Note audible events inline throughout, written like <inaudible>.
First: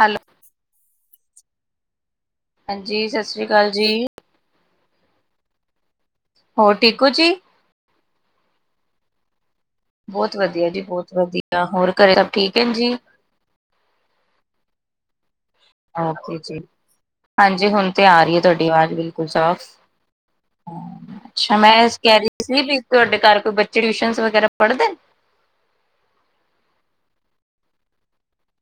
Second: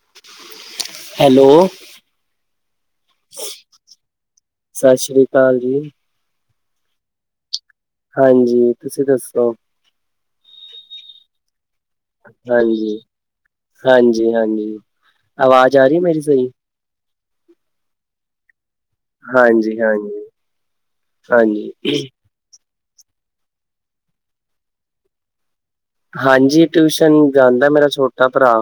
Hello. Hello. ਹਾਂਜੀ, ਸਤ ਸ਼੍ਰੀ ਕਾਲ ਜੀ। ਸਾ ਸ੍ਰੀ ਕਾਲ ਜੀ। ਹੋਰ, ਠੀਕ ਹੋ ਜੀ? ਹਾਂਜੀ, ਤੁਸੀਂ ਦੱਸੋ? ਬੌਤ ਵਧੀਆ ਜੀ, ਬੌਤ ਵਧੀਅ ਆ ਹੋਰ ਘਰੇ ਹਾਂਜੀ, ਹਾਂਜੀ-ਹਾਂਜੀ ਆਵਾਜ਼ ਆ ਰਹੀ ਮੇਰੀ ਓਕੇ ਸਹੀ? ਜੀ, ਹਾਂਜੀ ਹੁਣ ਤੇ ਆ ਰੀ ਐ ਤੁਆਡੀ ਵਾਜ਼ ਬਿਲ ਕੁਲ ਸਾਫ, ਹਾਂਜੀ-ਹਾਂਜੀ, ਅੱਛਾ ਹਾਂਜੀ। ਮੈਂ ਹਾਂਜੀ, ਕੈ ਰੀ ਸੀਂ ਬੀ ਤੁਆਡੇ ਘਰ ਕੋਈ ਬੱਚੇ ਟਿਊਸ਼ਨ ਵਗੈਰਾ ਪੜ੍ਹਦੇ? ਹਾਂਜੀ ਟਿਊਸ਼ਨ ਜਾਂਦਾ ਮੇਰਾ ਛੋਟਾ ਭਰਾ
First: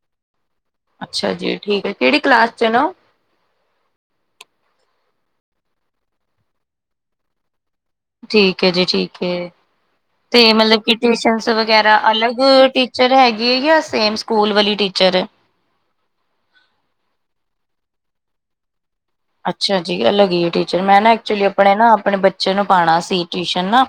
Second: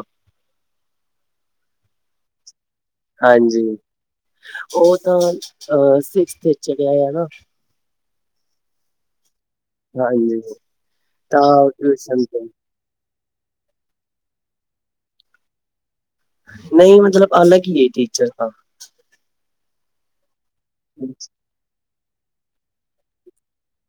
ਅੱਛਾ ਜੀ ਠੀਕ ਹੈ ਕੇੜੀ ਕਲਾਸ ਚ ਨਾ ਹਾਂਜੀ ਉਹ ਤਾਂ ਅ ਸਿਕਸਥ ਚੜਿਆ ਆ ਨਾ ਠੀਕ ਏ ਜੀ ਠੀਕ ਏ ਹਾਂਜੀ ਤੇ ਮਤਲਬ ਕਿ ਤਾਂ ਟਿਊਸ਼ਨਸ ਉਹ ਵਗੈਰਾ ਟਿਊਸ਼ਨ ਅਲਗ ਤੇ ਟੀਚਰ ਹੈਗੀ ਜਾਂ ਸੇਮ ਸਕੂਲ ਵਾਲੀ ਟੀਚਰ ਹੈ ਨਹੀਂ ਮਤਲਬ ਅਲੱਗ ਹੀ ਏ ਟੀਚਰ ਤਾਂ। ਅੱਛਾ ਜੀ ਅਲੱਗ ਈ ਏ ਟੀਚਰ, ਮੈਂ ਨਾ ਐਕਚੁਲੀ ਆਪਣੇ ਨਾ ਆਪਣੇ ਬੱਚੇ ਨੂੰ ਪਾਣਾ ਸੀ। ਟਵੀਸ਼ਨ ਨਾ,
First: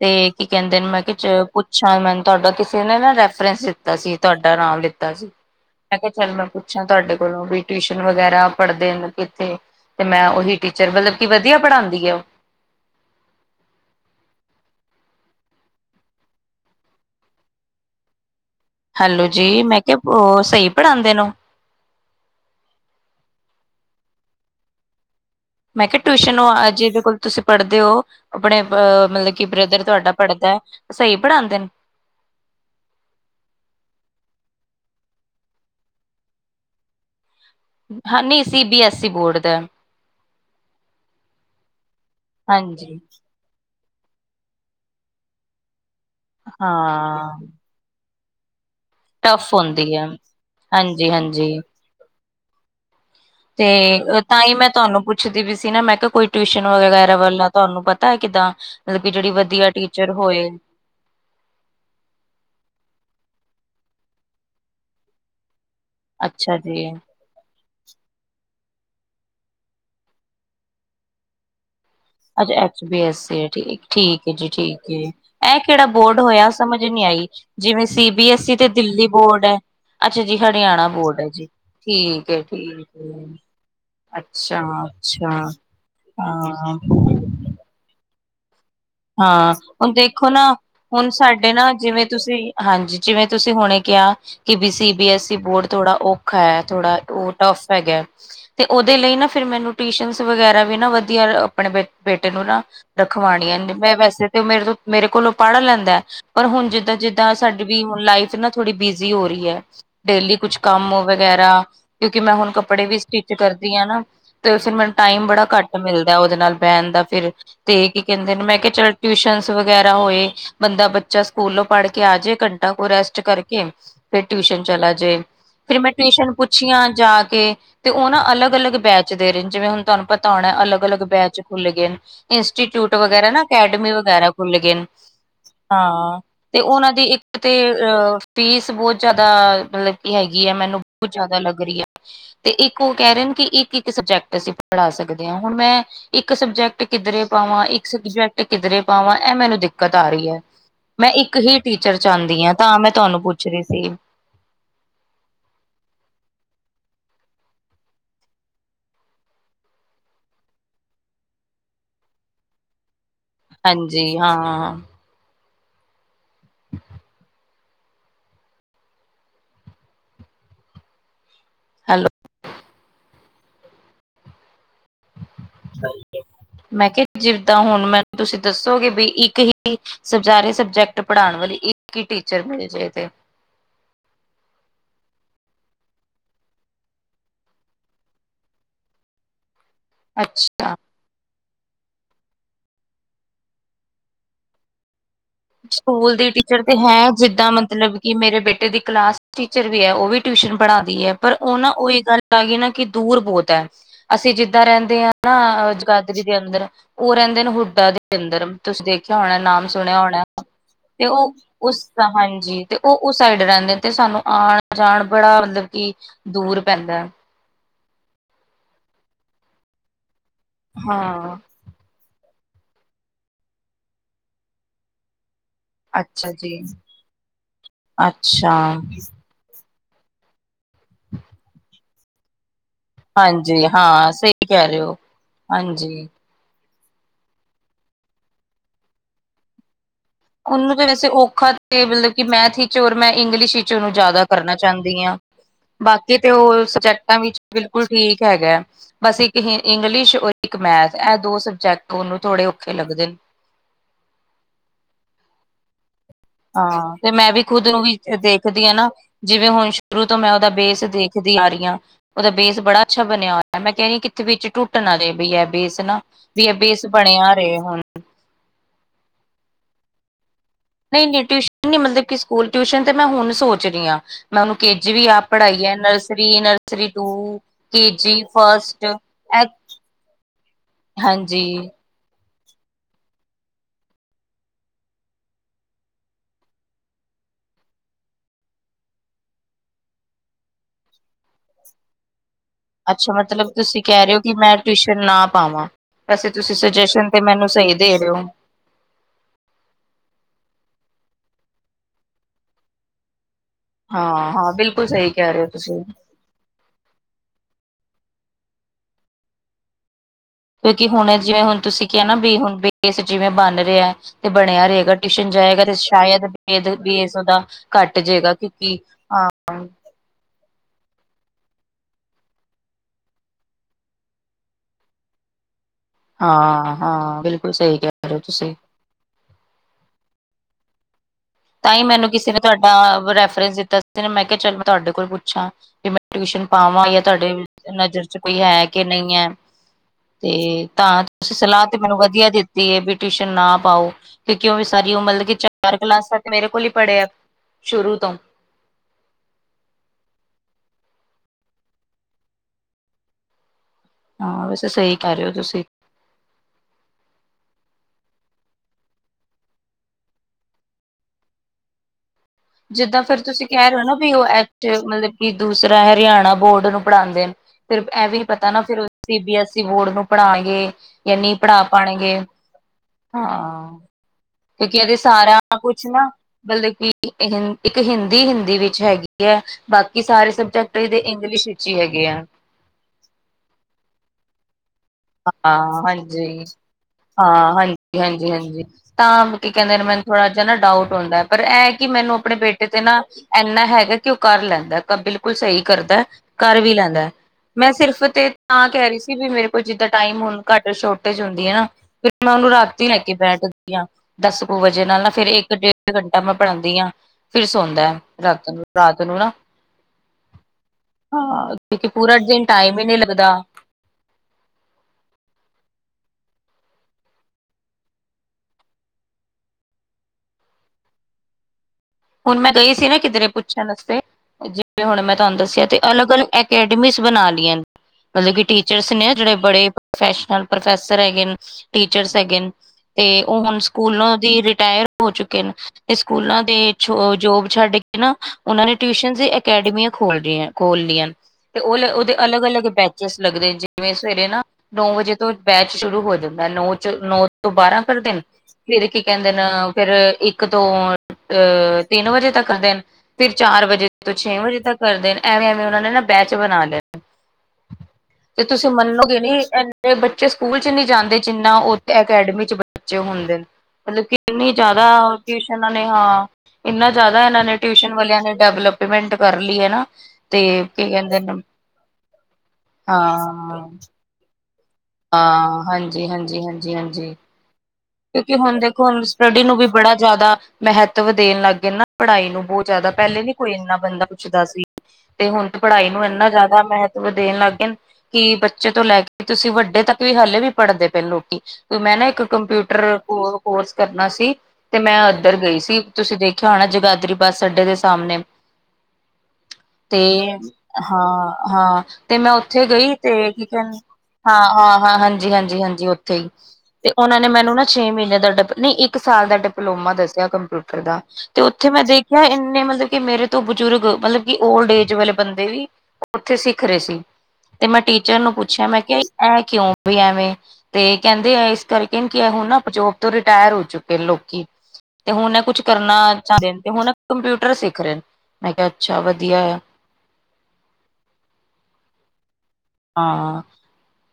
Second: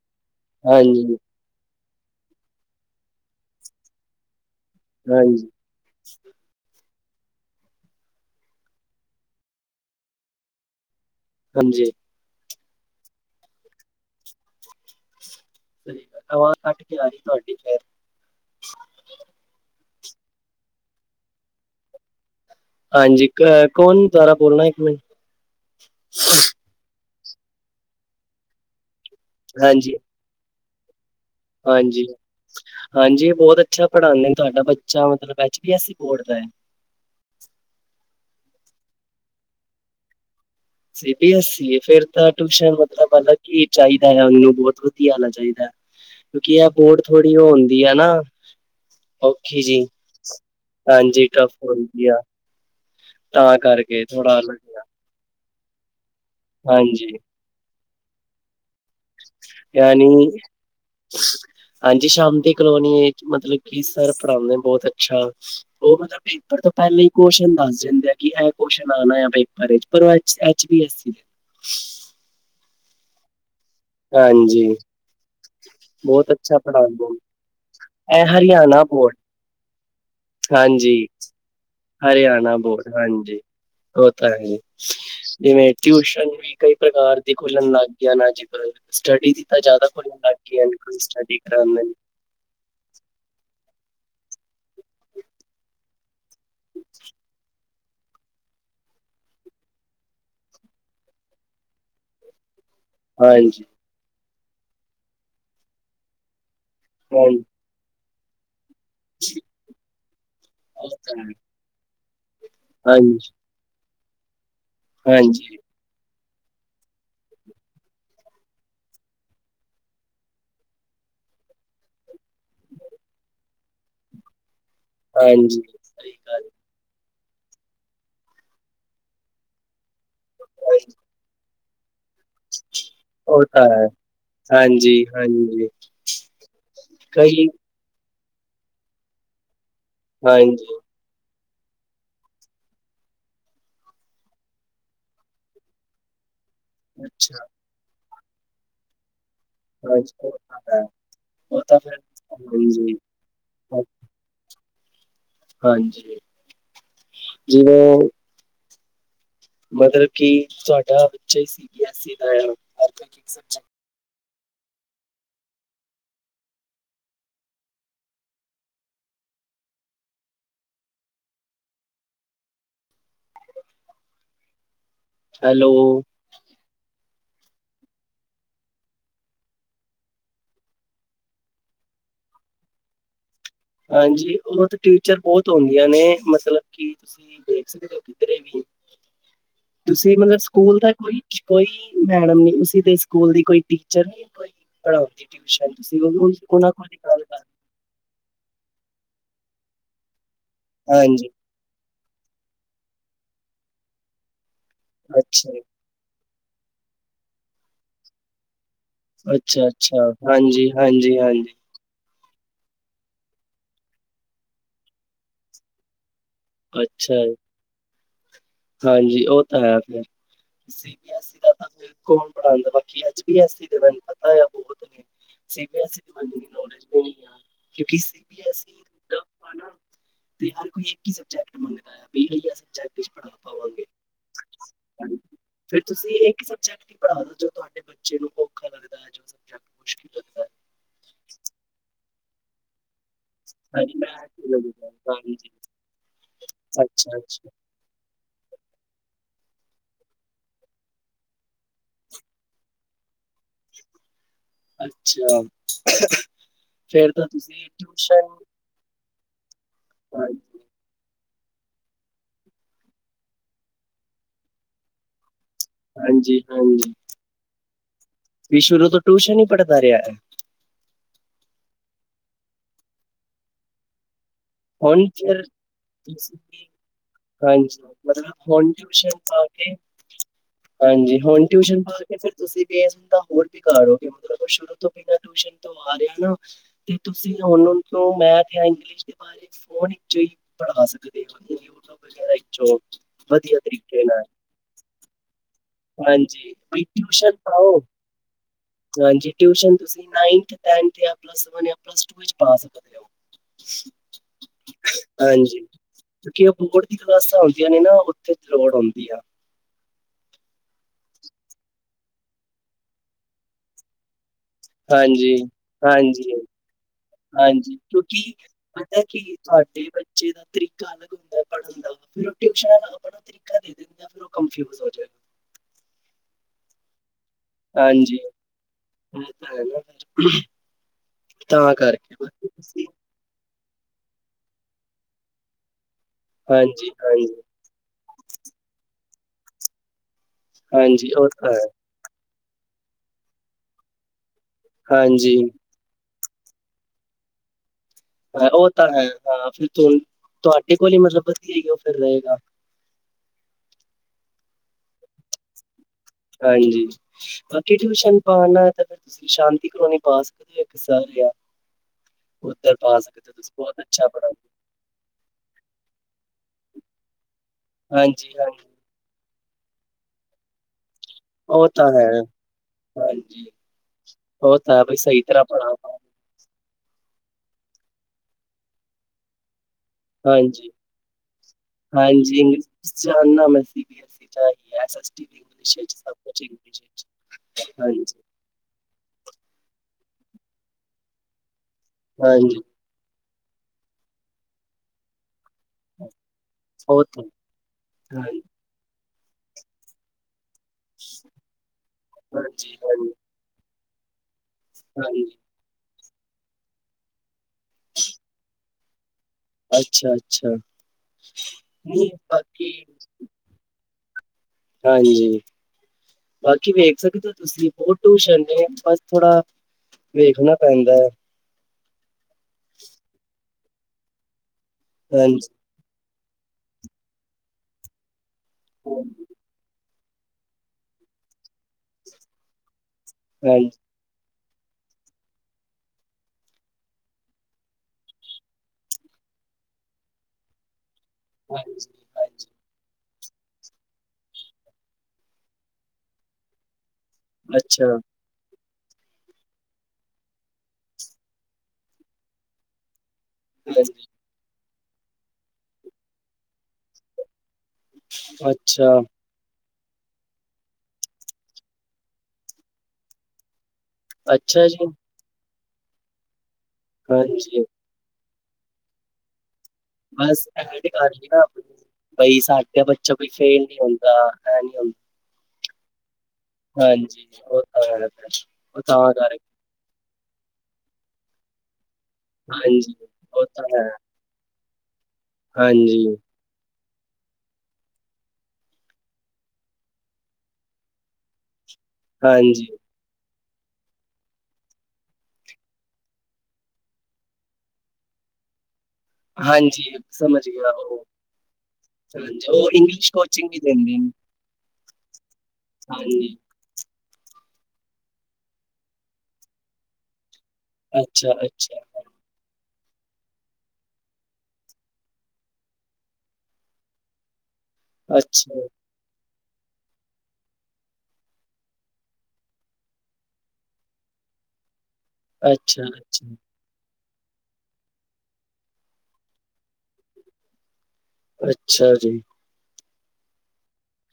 ਤੇ ਕੀ ਕੇਂਦੇ ਨੇ ਮੈਂ ਕੇਆ ਹਾਂਜੀ, ਚ ਪੁੱਛਾਂ ਮੈਨੂੰ ਤੁਹਾਡਾ, ਤਿਸੀਂ ਨੇ ਨਾ ਰੈਫਰੈਂਸ ਦਿੱਤਾ ਸੀ, ਤਾਡਾ ਨਾਮ ਲਿਤਾ ਸੀ। ਹਾਂਜੀ, ਮੈਂ ਕੇਆ ਚੱਲ ਮੈਂ ਪੁੱਛਾਂ ਤਾਹਡੇ ਕੋਲੋਂ ਵੀ ਟਵੀਸ਼ਨ ਵਗੈਰਾ ਪੜ੍ਹਦੇ ਨੇ ਕਿੱਥੇ? ਤੇ ਮੈਂ ਓਹੀ ਟੀਚਰ ਮਤਲਬ ਕਿ ਵਧੀਆ ਹਾਂਜੀ। ਪੜਾਂਦੀ ਏ ਉਹ? ਅੱਛਾ ਜੀ, ਅਵਾਜ਼ ਕੱਟ ਕੇ ਆ ਰਈ ਤੁਹਾਡੀ ਫੇਰ। ਹੈਲੋ ਜੀ ਮੈਂ ਕੇਆ ਉਹ ਸਈ ਪੜ੍ਹਾਨਦੇ ਨੂੰ ਹਾਂਜੀ ਕ ਕੌਣ? ਦੁਆਰਾ ਬੋਲਣਾ ਏਕ ਮਿੰਟ। ਮੈਂ ਕੇਆ ਟਿਊਸ਼ਨ ਉਹ ਆਹ ਜਿਹਦੇ ਕੋਲ ਤੁਸੀਂ ਪੜ੍ਹਦੇ ਔ, ਆਪਣੇ ਅ ਮਤਲਬ ਕਿ ਬ੍ਰਦਰ ਹਾਂਜੀ, ਤੁਆਡਾ ਪੜ੍ਹਦਾ ਏ, ਸਈ ਪੜ੍ਹਾਨਦੇ ਹਾਂਜੀ, ਹਾਂਜੀ ਏਹ ਬੌਹਤ ਅੱਛਾ ਪੜ੍ਹਾਨਦੇ ਨੇ, ਤੁਆਡਾ ਬੱਚਾ ਮਤਲਬ H B S C board ਦਾ ਏ? ਹਾਂ ਨੀ C B S E board ਦਾ ਏ। ਸੀ ਬੀ ਐਸ ਈ ਏ ਫੇਰ ਤਾਂ ਟੂਊਸ਼ਨ ਹਾਂਜੀ ਮਤਲਬ ਅਲਗ ਕੀ ਚਾਈਦਾ ਹੈ ਉਹਨੂੰ ਬੋਹਤ ਵਧੀਆ ਆਲਾ ਚਾਹੀਦਾ ਹੈ। ਕਿਉਂਕਿ ਏਹ ਬੋਰਡ ਥੋੜੀ ਹਾਂ ਔ ਹੁਣ ਤੀ ਏ ਨਾ ਟਫ ਓਖੀ ਜੀ, ਹੁੰਦੀ ਹੈ ਹਾਂਜੀ ਟਫ ਹੁੰਦੀ ਆ। ਤਾਂ ਕਰਕੇ ਤੇ ਤਾਂ ਥੋੜਾ ਹੀ ਮੈਂ ਆ। ਤੁਹਾਨੂੰ ਪੁੱਛਦੀ ਵੀ ਸੀ ਨਾ, ਮੈਂ ਕੇਆ ਕੋਈ ਟਿਊਸ਼ਨ ਹਾਂਜੀ ਵਗੈਰਾ ਵੱਲਾਂ ਤੁਹਾਨੂੰ ਪਤਾ ਏ ਕਿੱਦਾਂ ਮਤਲਬ ਕਿ ਜੇਹੜੀ ਵਧੀਆ ਟੀਚਰ ਯਾਨੀ ਹੋਏ। ਹਾਂਜੀ ਸ਼ਾਮ ਦੀ ਕਲੋਨੀ ਇੱਚ ਮਤਲਬ ਕਿ ਸਰ ਪਰਾਉਂਦੇ ਨੇ ਬੋਹਤ ਅੱਛਾ, ਉਹ ਮਤਲਬ ਅੱਛਾ ਪੇਪਰ ਤੋਂ ਜੀ ਪੇਹਲੇ ਹੀ ਕੋਸ਼ਨ ਦੱਸ ਦੇਂਦੇ ਆ ਕਿ ਏਹ ਕੋਸ਼ਨ ਆਣਾ ਆ ਪੇਪਰ ਇੱਚ ਪਰ ਐਚ, ਐਚ ਬੀ ਐਸ ਦੇ। ਅੱਛਾ ਐਚ ਬੀ ਐੱਸ ਸੀ ਏ, ਠੀਕ। ਠੀਕ ਏ ਜੀ ਹਾਂਜੀ ਠੀਕ ਏ, ਏਹ ਕੇਹੜਾ ਬੋਰਡ ਬਹੁਤ ਹੋਏਆ, ਅੱਛਾ ਸਮਝ ਨੀ ਪੜ੍ਹਾਉਂਦੇ ਆਈ? ਜਿਵੇਂ ਸੀ ਨੇ। ਇਹ ਬੀ ਐਸ ਈ ਤੇ ਹਰਿਆਣਾ ਦਿੱਲੀ ਬੋਰਡ ਹੈ। ਅੱਛਾ ਜੀ ਹਰਿਆਣਾ ਹਾਂਜੀ, ਬੋਰਡ ਹੈ ਜੀ, ਠੀਕ ਏ ਹਰਿਆਣਾ ਠੀਕ ਬੋਰਡ ਏ। ਹਾਂਜੀ, ਉਹ ਤਾਂ ਹੈ ਹੀ, ਅੱਛਾ-ਅੱਛਾ ਹਾਂ। ਦੇਖੋ ਇਨ੍ਹਾਂ ਨਾਗਿਆ ਨਾਲ ਚਿੱਪ ਰੇ, ਸਟੱਡੀ ਦੀ ਹਾਂ ਤਾਂ ਜ਼ਆਦਾ ਹੁਣ <unintelligible> ਦੇਖੋ ਨਾ ਨਾਗੀ ਆਲੀ ਕੋਈ ਹੁਣ ਸਟੱਡੀ ਸਾਡੇ ਨਾ ਕਰਾਂਦੇ ਨੇ। ਜਿਵੇਂ ਤੁਸੀਂ ਹਾਂਜੀ, ਜਿਵੇਂ ਤੁਸੀਂ ਹੁਣੇ ਕੇਆ ਕਿ B C B S E board ਥੋੜਾ ਔ ਖਾ ਹੈ ਥੋੜਾ ਉਹ ਟਫ ਹੈਗਾ ਏ। ਤੇ ਓਹਦੇ ਲਈ ਨਾ ਫਿਰ ਮੈਨੂੰ ਟਿਸ਼ਨਸ ਵਗੈਰਾ ਵੀ ਨਾ ਵਧੀਆ, ਅਪਣੇ ਬੇ ਬੇਟੇ ਨੂੰ ਨਾ ਰਖਵਾਣੀ ਹੈ ਹਾਂਜੀ, ਨੀ, ਮੈਂ ਵੈਸੇ ਤੇ ਮੇਰੇ ਤੋਂ ਮੇਰੇ ਕੋਲੋਂ ਪਾੜ ਲੈਂਦਾ ਏ, ਪਰ ਹੁਣ ਜਿੱਦਾਂ-ਜਿੱਦਾਂ ਹਾਂਜੀ ਸਾਡ ਡੀ ਵੀ ਹੁਣ ਲਾਈਫ ਚ ਨਾ ਥੋੜੀ ਬਿਜ਼ੀ ਹੋ ਰਹੀ ਹੈ, ਡੇਲੀ ਕੁਛ ਕਾਮ ਉਹ ਤਾਂ ਹੈ ਵਗੈਰਾ ਕਿਉਂਕਿ ਮੈਂ ਹੁਣ ਕੱਪੜੇ ਵੀ ਹਾਂਜੀ, ਸਟਿਚ ਕਰਦੀ ਆ ਨਾ, ਤੇ ਫਿਰ ਮੈਨੂੰ ਟਾਈਮ ਬੜਾ ਹਾਂਜੀ, ਕਾ ਟ ਮਿਲਦਾ ਏ ਓਹਦੇ ਨਾਲ ਬੇਹਣ ਦਾ ਫਿਰ, ਤੇ ਕੀ ਕੇਂਦੇ ਨੇ ਮੈਂ ਕੇਆ ਚਲ ਟਿਊਸ਼ਨਸ ਵਗੈਰਾ ਹੋਏ ਬੰਦਾ ਬੱਚਾ ਸਕੂਲੋਂ ਪਾੜ੍ਹ ਕੇ ਆ ਜੇ, ਘੰਟਾ ਕੋ ਰੈਸਟ ਕਰਕੇ ਫੇਰ ਟਿਊਸ਼ਨ ਚਲਾ ਜੇ, ਹਾਂਜੀ ਫਿਰ ਮੈਂ ਸਹੀ ਟਿਊਸ਼ਨ ਗੱਲ ਪੁੱਛੀਆਂ ਜਾ ਕੇ ਤੇ ਉਹ ਨਾ ਅਲੱਗ-ਅਲੱਗ ਬੈਚ ਦੇ ਰਹੇ ਨੇ, ਜਿਵੇਂ ਹੁਣ ਤੁਹਾਨੂੰ ਪਤਾ ਹੋਣਾ ਅਲੱਗ-ਅਲੱਗ ਬੈਚ ਖੁੱਲ ਗਏ ਨੇ। ਇੰਸਟੀਟਿਊਟ ਵਗੈਰਾ ਨਾ ਉਹ ਤਾਂ ਹੈ ਅਕੈਡਮੀ ਵਗੈਰਾ ਖੁੱਲ ਗਏ ਨੇ, ਹਾਂਜੀ, ਹਾਂਜੀ ਹਾਂ ਤੇ ਉਹਨਾਂ ਦੀ ਇੱਕ ਤੇ ਕਈ ਤੇ ਅਹ ਫੀਸ ਬੋਹਤ ਜਾਦਾ ਮਤਲਬ ਕੀ ਹੈਗੀ ਏ, ਹਾਂਜੀ ਮੈਨੂੰ ਬੋਹਤ ਜਾਦਾ ਲੱਗ ਰਹੀ ਏ। ਤੇ ਇੱਕ ਉਹ ਕੇਹ ਰਹੇ ਨੇ ਕਿ ਇੱਕ-ਇੱਕ ਸਬਜੈਕਟ ਅਸੀਂ ਪੜਾ ਸਕਦੇ ਹਾਂ, ਹੁਣ ਮੈਂ ਇੱਕ ਸਬਜੈਕ ਟ ਕਿੱਧਰੇ ਅੱਛਾ ਪਾਵਾਂ, ਇੱਕ ਸਬਜੈਕਟ ਕਿੱਧਰੇ ਪਾਵਾਂ, ਏਹ ਮੈਨੂੰ ਦਿੱ ਕਤ ਆ ਹਾਂਜੀ ਰਹੀ ਉਹ ਹੈ। ਤਾਂ ਮੈਂ ਇੱਕ ਹੀ ਉਹ ਤਾਂ ਟੀਚਰ ਫਿਰ ਚਾਂਦੀ ਆ, ਤਾਂ ਮੈਂ ਹਾਂਜੀ, ਤੁਹਾਨੂੰ ਪੁੱਛ ਰਈ ਸੀ। ਹਾਂਜੀ, ਜਿਵੇਂ ਮਤਲਬ ਕੀ ਤੁਆਡਾ ਬੱਚਾ ਈ ਸੀ ਜੋ ਅਸੀਂ <unintelligible> ਹਾਂਜੀ ਹਾਂ। ਹੈਲੋ ਹੈਲੋ ਮੈਂ ਕਿਆ ਜਿੱਦਾਂ ਹੁਨ ਮੈਨੂੰ ਤੁਸੀਂ ਦੱਸੋਗੇ ਵੀ ਇੱਕ ਹੀ ਸਬ ਜਾਰੇ ਸਬਜੈਕਟ ਪੜ੍ਹਾਨ ਵਾਲੀ ਇੱਕ ਈ ਟੀਚਰ ਮਿਲ ਜਏ ਤੇ ਹਾਂਜੀ, ਓ ਤੇ ਟੀਚਰ ਬੋਤ ਹੁੰਦੀਆਂ ਨੇ ਮਤਲਬ ਕੀ ਤੁਸੀਂ ਕੀ ਦੇਖ ਸਕਦੇ ਹੋ ਕਿਦਰੇ ਵੀ ਤੁਸੀਂ ਮਤਲਬ ਅੱਛਾ ਸਕੂਲ ਦਾ ਕੋਈ-ਕੋਈ ਮੈਡਮ ਨੀ ਉਸੀ ਦੇ ਸਕੂਲ ਦੀ ਕੋਈ ਟੀਚਰ ਨੀ ਕੋਈ ਪੜੌਂਦੀ ਟਿਊਸ਼ਨ, ਤੁਸੀਂ ਸਕੂਲ ਦੀ ਟੀਚਰ ਓਨਾਂ ਤੇ ਕੋਲ ਹੈ ਈ ਗੱਲ ਕਰ <unintelligible> ਜਿੱਦਾਂ ਮਤਲਬ ਕਿ ਮੇਰੇ ਬੇਟੇ ਦੀ ਕਲਾਸ ਟੀਚਰ ਵੀ ਐ ਓ ਵੀ ਟਿਊਸ਼ਨ ਪੜ੍ਹਾਂਦੀ ਐ ਹਾਂਜੀ, ਪਰ ਓ ਨਾ ਓਈ ਗੱਲ ਆ ਗਈ ਨਾ ਕੇ ਦੂਰ ਬੋਤ ਐ ਅਸੀਂ ਜਿੱਦਾਂ ਰੈਂਦੇ ਆਂ ਅੱਛਾ, ਨਾ ਜਗਾਦ ਰੀ ਦੇ ਅੰਦਰ ਓ ਰੈਂਦੇ ਨੇ ਹੁੱਡਾ ਦੇ ਅੰਦਰ ਤੁਸੀਂ ਦੇਖੇਆ ਹੋਨਾ ਨਾਮ ਸੁਨੇਆ ਅੱਛਾ-ਅੱਛਾ, ਹੋਨੈ। ਹਾਂਜੀ-ਹਾਂਜੀ-ਹਾਂਜੀ। ਉਸ ਹਾਂਜੀ ਤੇ ਓ ਉਸ ਸਾਈਡ ਰੈਂਦੇ ਤੇ ਸਾਨੂੰ ਆਨ-ਜਾਨ ਬੜਾ ਮਤਲਬ ਕਿ ਦੂਰ ਪੈਂਦੈ। ਅੱਛਾ ਜੀ, ਹਾਂਜੀ ਓ ਤਾਂ ਹੈ ਫੇਰ, ਤੁਸੀ ਕਿਆ ਹਾਂ ਸੀ ਨਾ ਕੌਨ ਪੜ੍ਹਾਂਦਾ ਬਾਕੀ ਐਚ ਬੀ ਐਸ ਸੀ ਤੇ ਮੈਨੂੰ ਪਤਾ ਆ ਬਹੋਤ ਸੀ ਬੀ ਐੱਸ ਈ ਦੀ ਅੱਛਾ ਮੈਨੂੰ ਨੀ ਜੀ ਨੌਲੇਜ <unintelligible> ਕਿਓਂਕਿ ਸੀ ਬੀ ਅੱਛਾ ਐੱਸ ਈ ਦਾ ਹੈਨਾ ਤੇ ਹਰ ਕੋਈ ਇੱਕ ਈ ਸਬਜੈਕਟ ਮੰਗਦਾ ਆ ਪੀ ਡੀ ਯਾ ਸਬਜੈਕਟ ਵਿੱਚ ਪੜ੍ਹਾ ਹਾਂਜੀ ਪਾਵਾਂਗੇ ਹਾਂ ਸਈ ਕੈ ਰਏ ਓ, ਹਾਂਜੀ। ਏਕ ਈ ਸਬਜੈਕਟ ਈ ਪੜ੍ਹਾ ਦੋ ਜੋ ਤੁਆਡੇ ਬੱਚੇ ਨੂੰ ਔਖਾ ਲੱਗਦਾ ਐ ਜੋ ਸਬਜੈਕਟ ਮੁਸ਼ਕਿਲ ਲੱਗਦਾ ਹੈ ਓਨੂੰ ਤੇ ਵੈਸੇ ਔਖਾ ਤੇ ਮਤਲਬ ਕੇ ਮੈਥ ਈ ਚੋਰ ਮੈਂ ਇੰਗਲਿਸ਼ ਵਿੱਚ ਓਨੂੰ ਸਾਡੀ ਜ਼ਾਦਾ ਮੈਥ ਹੀ ਕਰਨਾ ਲੱਗਦਾ ਹੈ ਚਾਂਦੀ ਆਂ। ਸਾਰੀ ਜੀ ਬਾਕੀ ਤੇ ਓ ਅੱਛਾ ਸਬਜੈਕਟਾਂ ਵਿੱਚ ਅੱਛਾ ਬਿਲਕੁਲ ਠੀਕ ਹੈਗੈ। ਬਸ ਇੱਕ ਹੀ ਇੰਗਲਿਸ਼ ਔਰ ਇੱਕ ਮੈਥ ਐ ਦੋ ਸਬਜੈਕਟ ਓਨੂੰ ਥੋੜੇ ਔਖੇ ਲੱਗਦੇ ਨੇ। ਅੱਛੇਆ। ਹਾਂ ਤੇ ਮੈਂ ਵੀ ਖੁਦ ਨੂੰ ਵੀ ਦੇਖਦੀ ਆਂ ਨਾ, ਜਿਵੇਂ ਹੁਨ ਸ਼ੁਰੂ ਤੋਂ ਮੈਂ ਓਦਾ ਹਾਂਜੀ ਬੇਸ ਦੇਖ ਦੇਖਦੀ ਆ ਰਈ ਆਂ ਓਦਾ ਬੇਸ ਬੜਾ ਅੱਛਾ ਬਨੇਆ ਹੋਏਆ ਮੈਂ ਕੈ ਰਈ ਆਂ ਕਿੱਥੇ ਵਿੱਚ ਟੁੱਟ ਨਾ ਜਏ ਬਈ ਐ ਬੇਸ। ਹੈਨਾ, ਵੀ ਐ ਬੇਸ ਹਾਂਜੀ ਬਨੇਆ ਰਏ ਹੁਨ। ਵੀ ਸ਼ੁਰੂ ਤੋਂ ਟੂਸ਼ਨ ਈ ਪੜ੍ਹਦਾ ਰਿਐ। ਨਈ-ਨਈ ਟਿਊਸ਼ਨ ਨੀ ਮਤਲਬ ਕਿ ਸਕੂਲ ਟਿਊਸ਼ਨ ਤੇ ਮੈਂ ਹੁਨ ਸੋਚ ਰਈ ਆਂ। ਮੈਂ ਓਨੂੰ ਕੇ ਜੀ ਵੀ ਹੁਣ ਆਪ ਫਿਰ ਪੜ੍ਹਾਈ ਐ ਤੁਸੀਂ nursery, nursery to, K G, first okay ਹਾਂਜੀ, ਹੁਨ ਟਿਊਸ਼ਨ ਪਰ ਤੇ ਫਿਰ ਤੁਸੀਂ ਬੇਸ ਤਾਂ ਹੋਰ ਬਿਕਾਰੋਗੇ ਮਤਲਬ ਸ਼ੁਰੂ ਤੋਂ ਬਿਨਾਂ ਟਿਊਸ਼ਨ ਤੋਂ ਆ ਰਿਆ ਨਾ ਤੇ ਤੁਸੀਂ ਹੁਨ ਓਨੂੰ ਕਿਉਂ ਮੈਥ ਯਾ ਇੰਗਲਿਸ਼ ਦੇਖੋ। ਫੋਨ ਵਿੱਚੋਂ ਈ ਪੜ੍ਹਾ ਸਕਦੇ ਹੋ, ਯੂਟੂਬ ਵਗੈਰਾ ਈ ਅੱਛਾ ਮਤਲਬ ਤੁਸੀਂ ਕੈ ਰਏ ਓਂ ਕਿ ਮੈਂ ਟਿਊਸ਼ਨ ਨਾ ਪਾਵਾਂ। ਵੈਸੇ ਹਾਂਜੀ, ਤੁਸੀਂ ਬਈ ਸੁਜੈਸ਼ਨ ਤੇ ਟਿਊਸ਼ਨ ਮੈਨੂੰ ਸਈ ਪਾਓ ਦੇ ਰਏ ਓਂ। ਹਾਂਜੀ ਟਿਊਸ਼ਨ ਤੁਸੀ ਨਾਇੰਥ, ਟੈਂਠ ਯਾਂ ਪਲੱਸ ਵੰਨ ਯਾ ਪਲੱਸ ਟੂ ਵਿੱਚ ਪਾ ਸਕਦੇ ਹੋ। ਹਾਂ-ਹਾਂ, ਬਿਲਕੁਲ ਸਈ ਕੈ ਰਏ ਓਂ ਤੁਸੀਂ। ਕਿਓਂਕਿ ਓ ਬੋਰਡ ਦੀ ਕਲਾਸਾਂ ਹੁੰਦੀਆਂ ਨੇ ਨਾ ਓਥੇ ਲੋੜ ਹੁੰਦੀ ਆ। ਕਿਉਂਕਿ ਹੁਣ ਜਿਵੇਂ ਹੁਣ ਤੁਸੀਂ ਕਿਹਾ ਨਾ ਵੀ ਹੁਣ ਬੇਸ ਜਿਵੇਂ ਬਣ ਰਿਆ। ਤੇ ਬਣਿਆ ਰਹੇਗਾ ਟਿਊਸ਼ਨ ਹਾਂਜੀ, ਜਾਏਗਾ ਤੇ ਸ਼ਾਇਦ ਹਾਂਜੀ। ਬੇ ਬੇਸ ਓਦਾ ਹਾਂਜੀ, ਘੱਟ ਜੇ ਗਾ ਕਿਉਂਕਿ ਪਤਾ ਕੀ ਹਾਂ ਤੁਹਾਡੇ ਬੱਚੇ ਦਾ ਤਰੀਕਾ ਅਲੱਗ ਹੁੰਦਾ ਐ ਪੜ੍ਹਨ ਦਾ ਫਿਰ ਟਿਊਸ਼ਨ ਅਲੱਗ ਆਪਣਾ ਤਰੀਕਾ ਦੇ ਦਿੰਦਾ। ਫਿਰ ਉਹ ਕੰਫਿਊਜ਼ ਹੋ ਜੇ ਗਾ। ਹਾਂ-ਹਾਂ, ਬਿਲਕੁਲ ਸਹੀ ਕਹਿ ਰੇ ਔ ਤੁਸੀਂ ਹੋਲੇ। ਤਾਂ ਹੀ ਮੈਨੂੰ ਕਿਸੇ ਨੇ ਤੁਸੀਂ ਤੁਹਾਡਾ ਰੈਫਰੈਂਸ ਦਿੱਤਾ। ਕਿਸੇ ਨੇ ਮੈਂ ਕਿਹਾ ਚਲ ਮੈਂ ਤੁਹਾਡੇ ਕੋਲ ਪੁੱਛਾਂ ਵੀ ਮੈਂ ਟਿਊਸ਼ਨ ਪਾਵਾਂ ਹਾਂਜੀ, ਜਾਂ ਤਾਡੇ ਹਾਂਜੀ, ਨਜ਼ਰ ਚ ਕੋਈ ਹੈ ਕਿ ਨਹੀਂ ਐ, ਤੇ ਤਾਂ ਹਾਂਜੀ ਉਹ ਤੁਸੀਂ ਤਾਂ ਸਲਾਹ ਹੈ, ਤੇ ਮੈਨੂੰ ਵਧੀਆ ਦਿੱਤੀ ਐ ਵੀ ਟਿਊਸ਼ਨ ਨਾ ਪਾਓ, ਕਿਉਂਕਿ ਉਹ ਵੀ ਸਾਰੀ ਔ ਮਤਲਬ ਕਿ ਹਾਂਜੀ, ਚਾਰ ਕਲਾਸ ਮੇਰੇ ਕੋਲ ਈ ਪੜ੍ਹਿਆ ਸ਼ੁਰੂ ਤੋਂ। ਉਹ ਤਾਂ ਹੈ, ਹਾਂ ਫਿਰ ਤੁ ਤੁਹਾਡੇ ਕੋਲ ਹੀ ਮਤਲਬ ਵਧੀਆ <inaudible> ਹਾਂ ਵੈਸੇ, ਸਹੀ ਕਹਿ ਰੇ ਔ ਤੁਸੀਂ। ਹਾਂਜੀ। ਬਾਕੀ ਟਿਊਸ਼ਨ ਪਾਣਾ ਤਾਂ <unintelligible> ਉੱਧਰ ਪਾ ਜਿੱਦਾਂ ਫਿਰ ਸਕਦੇ ਹੋ ਤੁਸੀਂ ਕਹਿ ਰੇ ਬਹੁਤ ਔ ਨਾ ਅੱਛਾ ਵੀ ਉਹ ਐ, ਪੜ੍ਹਾਂਦੇ ਮਤਲਬ ਕਿ ਦੂਸਰਾ ਹਰਿਆਣਾ ਬੋਰਡ ਨੂੰ ਪੜ੍ਹਾਦੇ ਨੇ। ਫਿਰ ਇਹ ਵੀ ਨੀ ਹਾਂਜੀ, ਪਤਾ ਨਾ ਹਾਂਜੀ, ਫਿਰ ਸੀ ਬੀ ਐਸੀ ਬੋਰਡ ਨੂੰ ਪੜ੍ਹਾਗੇ। ਜਾਂ ਨਈ ਪੜ੍ਹਾ ਉਹ ਤਾਂ ਹੈ, ਪਾਣਗੇ, ਹਾਂਜੀ। ਹਾਂ। ਉਹ ਤਾਂ ਕਿੳਕਿ ਇਹਦੇ ਸਾਰਾ ਕੁਛ ਨਾ ਮਤਲਬ ਕਿ ਹਿੰ ਇੱਕ ਹਿੰਦੀ-ਹਿੰਦੀ ਵਿੱਚ ਹੈਗੀ ਐ। ਬਾਕੀ ਸਾਰੇ ਸਿਬਜੈਕਟ ਇਹਦੇ ਇੰਗਲਿਸ਼ ਵਿੱਚ ਹੀ ਹੈਗੇ ਐ। ਜਣਨਾ ਮੈਂ <unintelligible> ਹਾਂ ਹਾਂਜੀ, ਹਾਂ ਹਾਂਜੀ, ਹਾਂਜੀ-ਹਾਂਜੀ-ਹਾਂਜੀ। ਤਾਂ ਕੀ ਕਹਿੰਦੇ ਨੇ ਮੈਨੂੰ ਥੋੜ੍ਹਾ ਜਿਹਾ ਨਾ ਡਾਊਟ ਹੁੰਦਾ ਐ ਪਰ ਐ ਕਿ ਮੈਨੂੰ ਆਪਣੇ ਹਾਂਜੀ, ਬੇਟੇ ਤੇ ਨਾ‌ ਇੰਨਾ ਹੈਗਾ ਕਿ ਉਹ ਕਰ ਲੈਂਦਾ। ਬਿਲਕੁਲ ਸਹੀ ਕਰਦਾ ਕਰ ਵੀ ਉਹ ਲੈਂਦਾ, ਤਾਂ ਮੈਂ ਸਿਰਫ ਤੇ ਹਾਂਜੀ, ਤਾਂ ਕਹਿ ਰਹੀ ਸੀ ਵੀ ਮੇਰੇ। ਜਿੱਦਾਂ ਟਾਈਮ ਹੁਨ ਘੱਟ ਸ਼ੋਰਟੇਜ ਹੁੰਦੀ ਆ ਨਾ, ਫਿਰ ਮੈਂ ਉਹਨੂੰ ਹਾਂਜੀ, ਰਾਤ ਹੀ ਲੈ ਕੇ ਹਾਂਜੀ, ਬੈਠਦੀ ਆ ਦੱਸ ਉਹ ਵਜੇ ਨਾਲ ਨਾ ਫੇਰ ਹਾਂਜੀ। ਇੱਕ ਡੇਢ ਘੰਟਾ ਮੈਂ ਪੜਾਦੀ ਆ, ਫਿਰ ਸੌਂਦਾ ਰਾਤ ਨੂੰ ਰਾਤ ਨੂੰ ਨਾ। ਅੱਛਾ-ਅੱਛਾ, ਹਾਂ ਕਿਉਕਿ ਨਹੀਂ ਪੂਰਾ ਦਿਨ ਬਾਕੀ ਟਾਈਮ ਈ ਨੀ ਲੱਗਦਾ। ਹਾਂਜੀ। ਬਾਕੀ ਵੇਖ ਸਕਦੇ ਆ ਤੁਸੀਂ ਬੋਤ ਟਿਊਸ਼ਨ ਨੇ ਬਸ ਥੋੜਾ ਵੇਖਣਾ ਪੈਂਦਾ। ਹੁਣ ਮੈਂ ਗਈ ਸੀ ਨਾ ਕਿਧਰੇ ਪੁੱਛਣ ਵਾਸਤੇ, ਜਿਵੇ ਹੁਣ ਮੈਂ ਤੁਹਾਨੂੰ ਹਾਂਜੀ, ਦੱਸਿਆ ਤੇ ਅਲੱਗ-ਅਲੱਗ ਅਕੈਡਮੀਜ਼ ਬਣਾ ਲਈਆਂ, ਮਤਲਬ ਕਿ ਟੀਚਰਸ ਨੇ ਹਾਂਜੀ, ਜਿਹੜੇ ਬੜੇ ਪ੍ਰੋਫੈਸ਼ਨਲ ਪ੍ਰੋਫੈਸਰ ਹੈਗੇ ਨੇ, ਟੀਚਰਸ ਹੈਗੇ ਨੇ। ਤੇ ਉਹ ਹੁਣ ਹਾਂਜੀ, ਸਕੂਲਾਂ ਦੀ ਰਿਟਾਇਰ ਹੋ ਚੁੱਕੇ ਨੇ ਤੇ ਸਕੂਲਾਂ ਦੇ। ਜੋਬ ਛੱਡ ਕੇ ਨਾ, ਉਨ੍ਹਾਂ ਨੇ ਟਿਊਸ਼ਨ ਦੀਆ‌ ਅਕੈਡਮੀਆਂ ਖੋਲ ਰੀ ਖੋਲ ਲਿਆ ਨੇ। ਤੇ ਉਹ ਹਾਂਜੀ। ਉਹਦੇ ਅਲੱਗ-ਅਲੱਗ ਬੈਚ <unintelligible> ਲੱਗਦੇ ਜਿਵੇਂ ਸਵੇਰੇ ਨਾ ਨੌ ਵਜੇ ਤੋਂ ਬੈਚ ਸ਼ੁਰੂ ਹੋ ਜਾਂਦੇ ਨੌ ਚ ਨੌ ਤੋਂ ਬਾਰਾਂ ਅੱਛਾ, ਕਰਦੇ ਨੇ, ਫਿਰ ਕੀ ਕਹਿੰਦੇ ਨੇ ਫੇਰ ਇੱਕ ਤੋਂ ਅ ਤਿੰਨ ਵਜੇ ਤੱਕ ਕਰਦੇ ਨੇ, ਫਿਰ ਚਾਰ ਵੱਜੇ ਹਾਂਜੀ, ਛੇ ਵਜੇ ਤੱਕ ਕਰਦੇ ਐਵੇਂ-ਐਵੇਂ, ਉਹਨਾਂ ਨੇ ਨਾ ਬੈਚ ਬਣਾ ਲਿਆ। ਤੇ ਤੁਸੀਂ ਅੱਛਾ, ਮੰਨੌਗੇ ਨੀ ਬੱਚੇ ਸਕੂਲ ਚ ਨਹੀਂ ਜਾਂਦੇ ਜਿੰਨਾ ਉਹ ਅਕੈਡਮੀ ਚ ਬੱਚੇ ਹੁੰਦੇ ਨੇ, ਮਤਲਬ ਕਿ। ਇੰਨੀ ਅੱਛਾ ਜੀ, ਜ਼ਿਆਦਾ ਟਿਊਸ਼ਨਾਂ ਨੇ ਹਾਂ, ਇੰਨਾ ਜ਼ਿਆਦਾ ਇਹਨਾਂ ਨੇ ਹਾਂਜੀ। ਟਿਊਸ਼ਨ਼। ਵਾਲਿਆਂ ਨੇ ਡਿਵਲੈਪਮੈਂਟ ਕਰ ਲਈ ਏ ਨਾ। ਬਸ ਇਹ ਕੀ ਤੇ ਕਰ ਕਹਿੰਦੇ ਨੇ ਨਾ ਬਈ, ਸਾਡਾ ਹਾਂ ਬੱਚਾ ਕੋਈ ਫੇਲ ਨੀ ਹੁੰਦਾ ਐ ਨੀ ਹੁੰਦਾ। ਹਾਂ, ਹਾਂਜੀ- ਹਾਂਜੀ -ਹਾਂਜੀ। ਹਾਂਜੀ, ਹੋਰ। ਕਿਉਂਕਿ ਹੁਣ ਦੇਖੋ ਹੁਨ ਸਟੱਡੀ ਨੂੰ ਵੀ ਬੜਾ ਜਿਆਦਾ ਮਹਤਵ ਦੇਣ ਲੱਗ ਗਏ ਨਾ। ਪੜ੍ਹਾਈ ਨੂੰ ਬੌਤ ਜ਼ਿਆਦਾ, ਹਾਂਜੀ ਪੈਲੇ ਨੀ ਉਹ ਕੋਈ ਤਾਂ ਏਨਾ ਹੈ ਬੰਦਾ ਪੁੱਛਦਾ ਸੀ। ਤੇ ਹੁਣ ਪੜ੍ਹਾਈ ਨੂੰ ਹਾਂਜੀ ਏਨਾ ਜ਼ਿਆਦਾ ਮਹੱਤ ਦੇਣ ਲੱਗ ਗੇਨ ਕਿ ਬੱਚੇ ਤੋਂ ਲੈ ਕੇ, ਤੁਸੀਂ ਵੱਡੇ ਤੱਕ ਵੀ ਹਲੇ ਵੀ ਪੜ੍ਹਦੇ ਪਏ ਲੋਕੀ। ਮੈਂ ਨਾ ਏਕ ਹਾਂਜੀ ਕੰਪਿਊਟਰ ਕੋ, ਕੋਰਸ ਕਰਨਾ ਸੀ। ਤੇ ਮੈਂ ਏਧਰ ਗਈ ਸੀ ਤੁਸੀਂ ਦੇਖਿਆ ਹੋਣਾ ਏ ਜਗਾਦਰੀ ਬੱਸ ਅੱਡੇ ਦੇ ਸਾਹਮਣੇ। ਹਾਂਜੀ ਤੇ ਸਮਝ ਗਿਆ ਉਹ ਹਾਂ, ਹਾਂ ਤੇ ਮੈਂ ਹਾਂਜੀ ਓਥੇ ਉਹ ਗਈ ਇੰਗਲਿਸ਼ ਤੇ ਕੀ ਕੋਚਿੰਗ ਵੀ ਕੈਣ ਦਿੰਦੇ ਨੇ ਹਾਂ, ਹਾਂ, ਹਾਂ- ਹਾਂਜੀ, ਹਾਂਜੀ, ਹਾਂਜੀ ਓਥੇ ਈ। ਤੇ ਓਨਾਂ ਨੇ ਮੈਨੂੰ ਨਾ ਛੇ ਮੀਨੇ ਦਾ ਡਿਪ ਨਈ ਇੱਕ ਸਾਲ ਦਾ ਡਿਪਲੋਮਾ ਦੱਸਿਆ ਕੰਪਿਊਟਰ ਦਾ ਅੱਛਾ ਤੇ ਓਥੇ ਮੈਂ ਅੱਛਾ ਦੇ ਖਿਆ ਏਨੇ ਮਤਬ ਕੀ ਮੇਰੇ ਤੋਂ ਬਜ਼ੁਰਗ ਮਲਬ ਕੀ ਓਲਡ ਏਜ ਵਾਲੇ ਬੰਦੇ ਵੀ ਓਥੇ ਸਿੱਖ ਰ‌ਏ ਸੀ ਤੇ ਮੈਂ ਟੀਚਰ ਨੂੰ ਅੱਛਾ ਪੁੱਛਿਆ ਮੈਂ ਕਿਆ ਐ ਕਿਉਂ ਬਈ ਐਵੇਂ ਤੇ ਕੈਂਦੇ ਐ ਏਸ ਕਰਕੇ ਕਿ ਐ ਹੋ ਨਾ ਜੋਬ ਤੋਂ ਰਿਟਾਇਰ ਹੋ ਚੁੱਕੇ ਨੇ ਲੋਕੀ ਤੇ ਹੁਣ ਏ ਕੁਛ ਅੱਛਾ ਕਰਨਾ ਅੱਛਾ ਚਾਂਦੇ ਤੇ ਹੁਣ‌ ਏ ਕੰਪਿਊਟਰ ਸਿੱਖ ਰਏ ਮੈਂ ਕਿਆ ਅੱਛਾ ਵਧੀਆ ਆ। ਅੱਛਾ ਜੀ। ਹਾਂ,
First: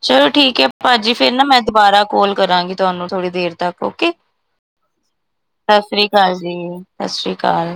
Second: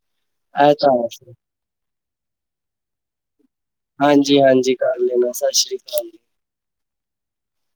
ਚਲੋ ਠੀਕ ਐ ਇਹ ਤਾਂ ਹੈ ਭਾਜੀ ਫੇਰ ਫਿਰ। ਨਾ ਮੈਂ ਦੁਬਾਰਾ ਕਾੱਲ ਕਰਾਂਗੀ ਤੁਆਨੂੰ ਥੋੜ੍ਹੀ ਦੇਰ ਤੱਕ। ਓਕੇ। ਹਾਂਜੀ, ਹਾਂਜੀ ਕਰ ਲੈਣਾ ਸਾਸ਼ਰੀ ਸਤਿ ਸ੍ਰੀ ਕਾਲ ਜੀ। ਅਕਾਲ ਜੀ ਸਾਸ਼ਰੀ ਕਾਲ।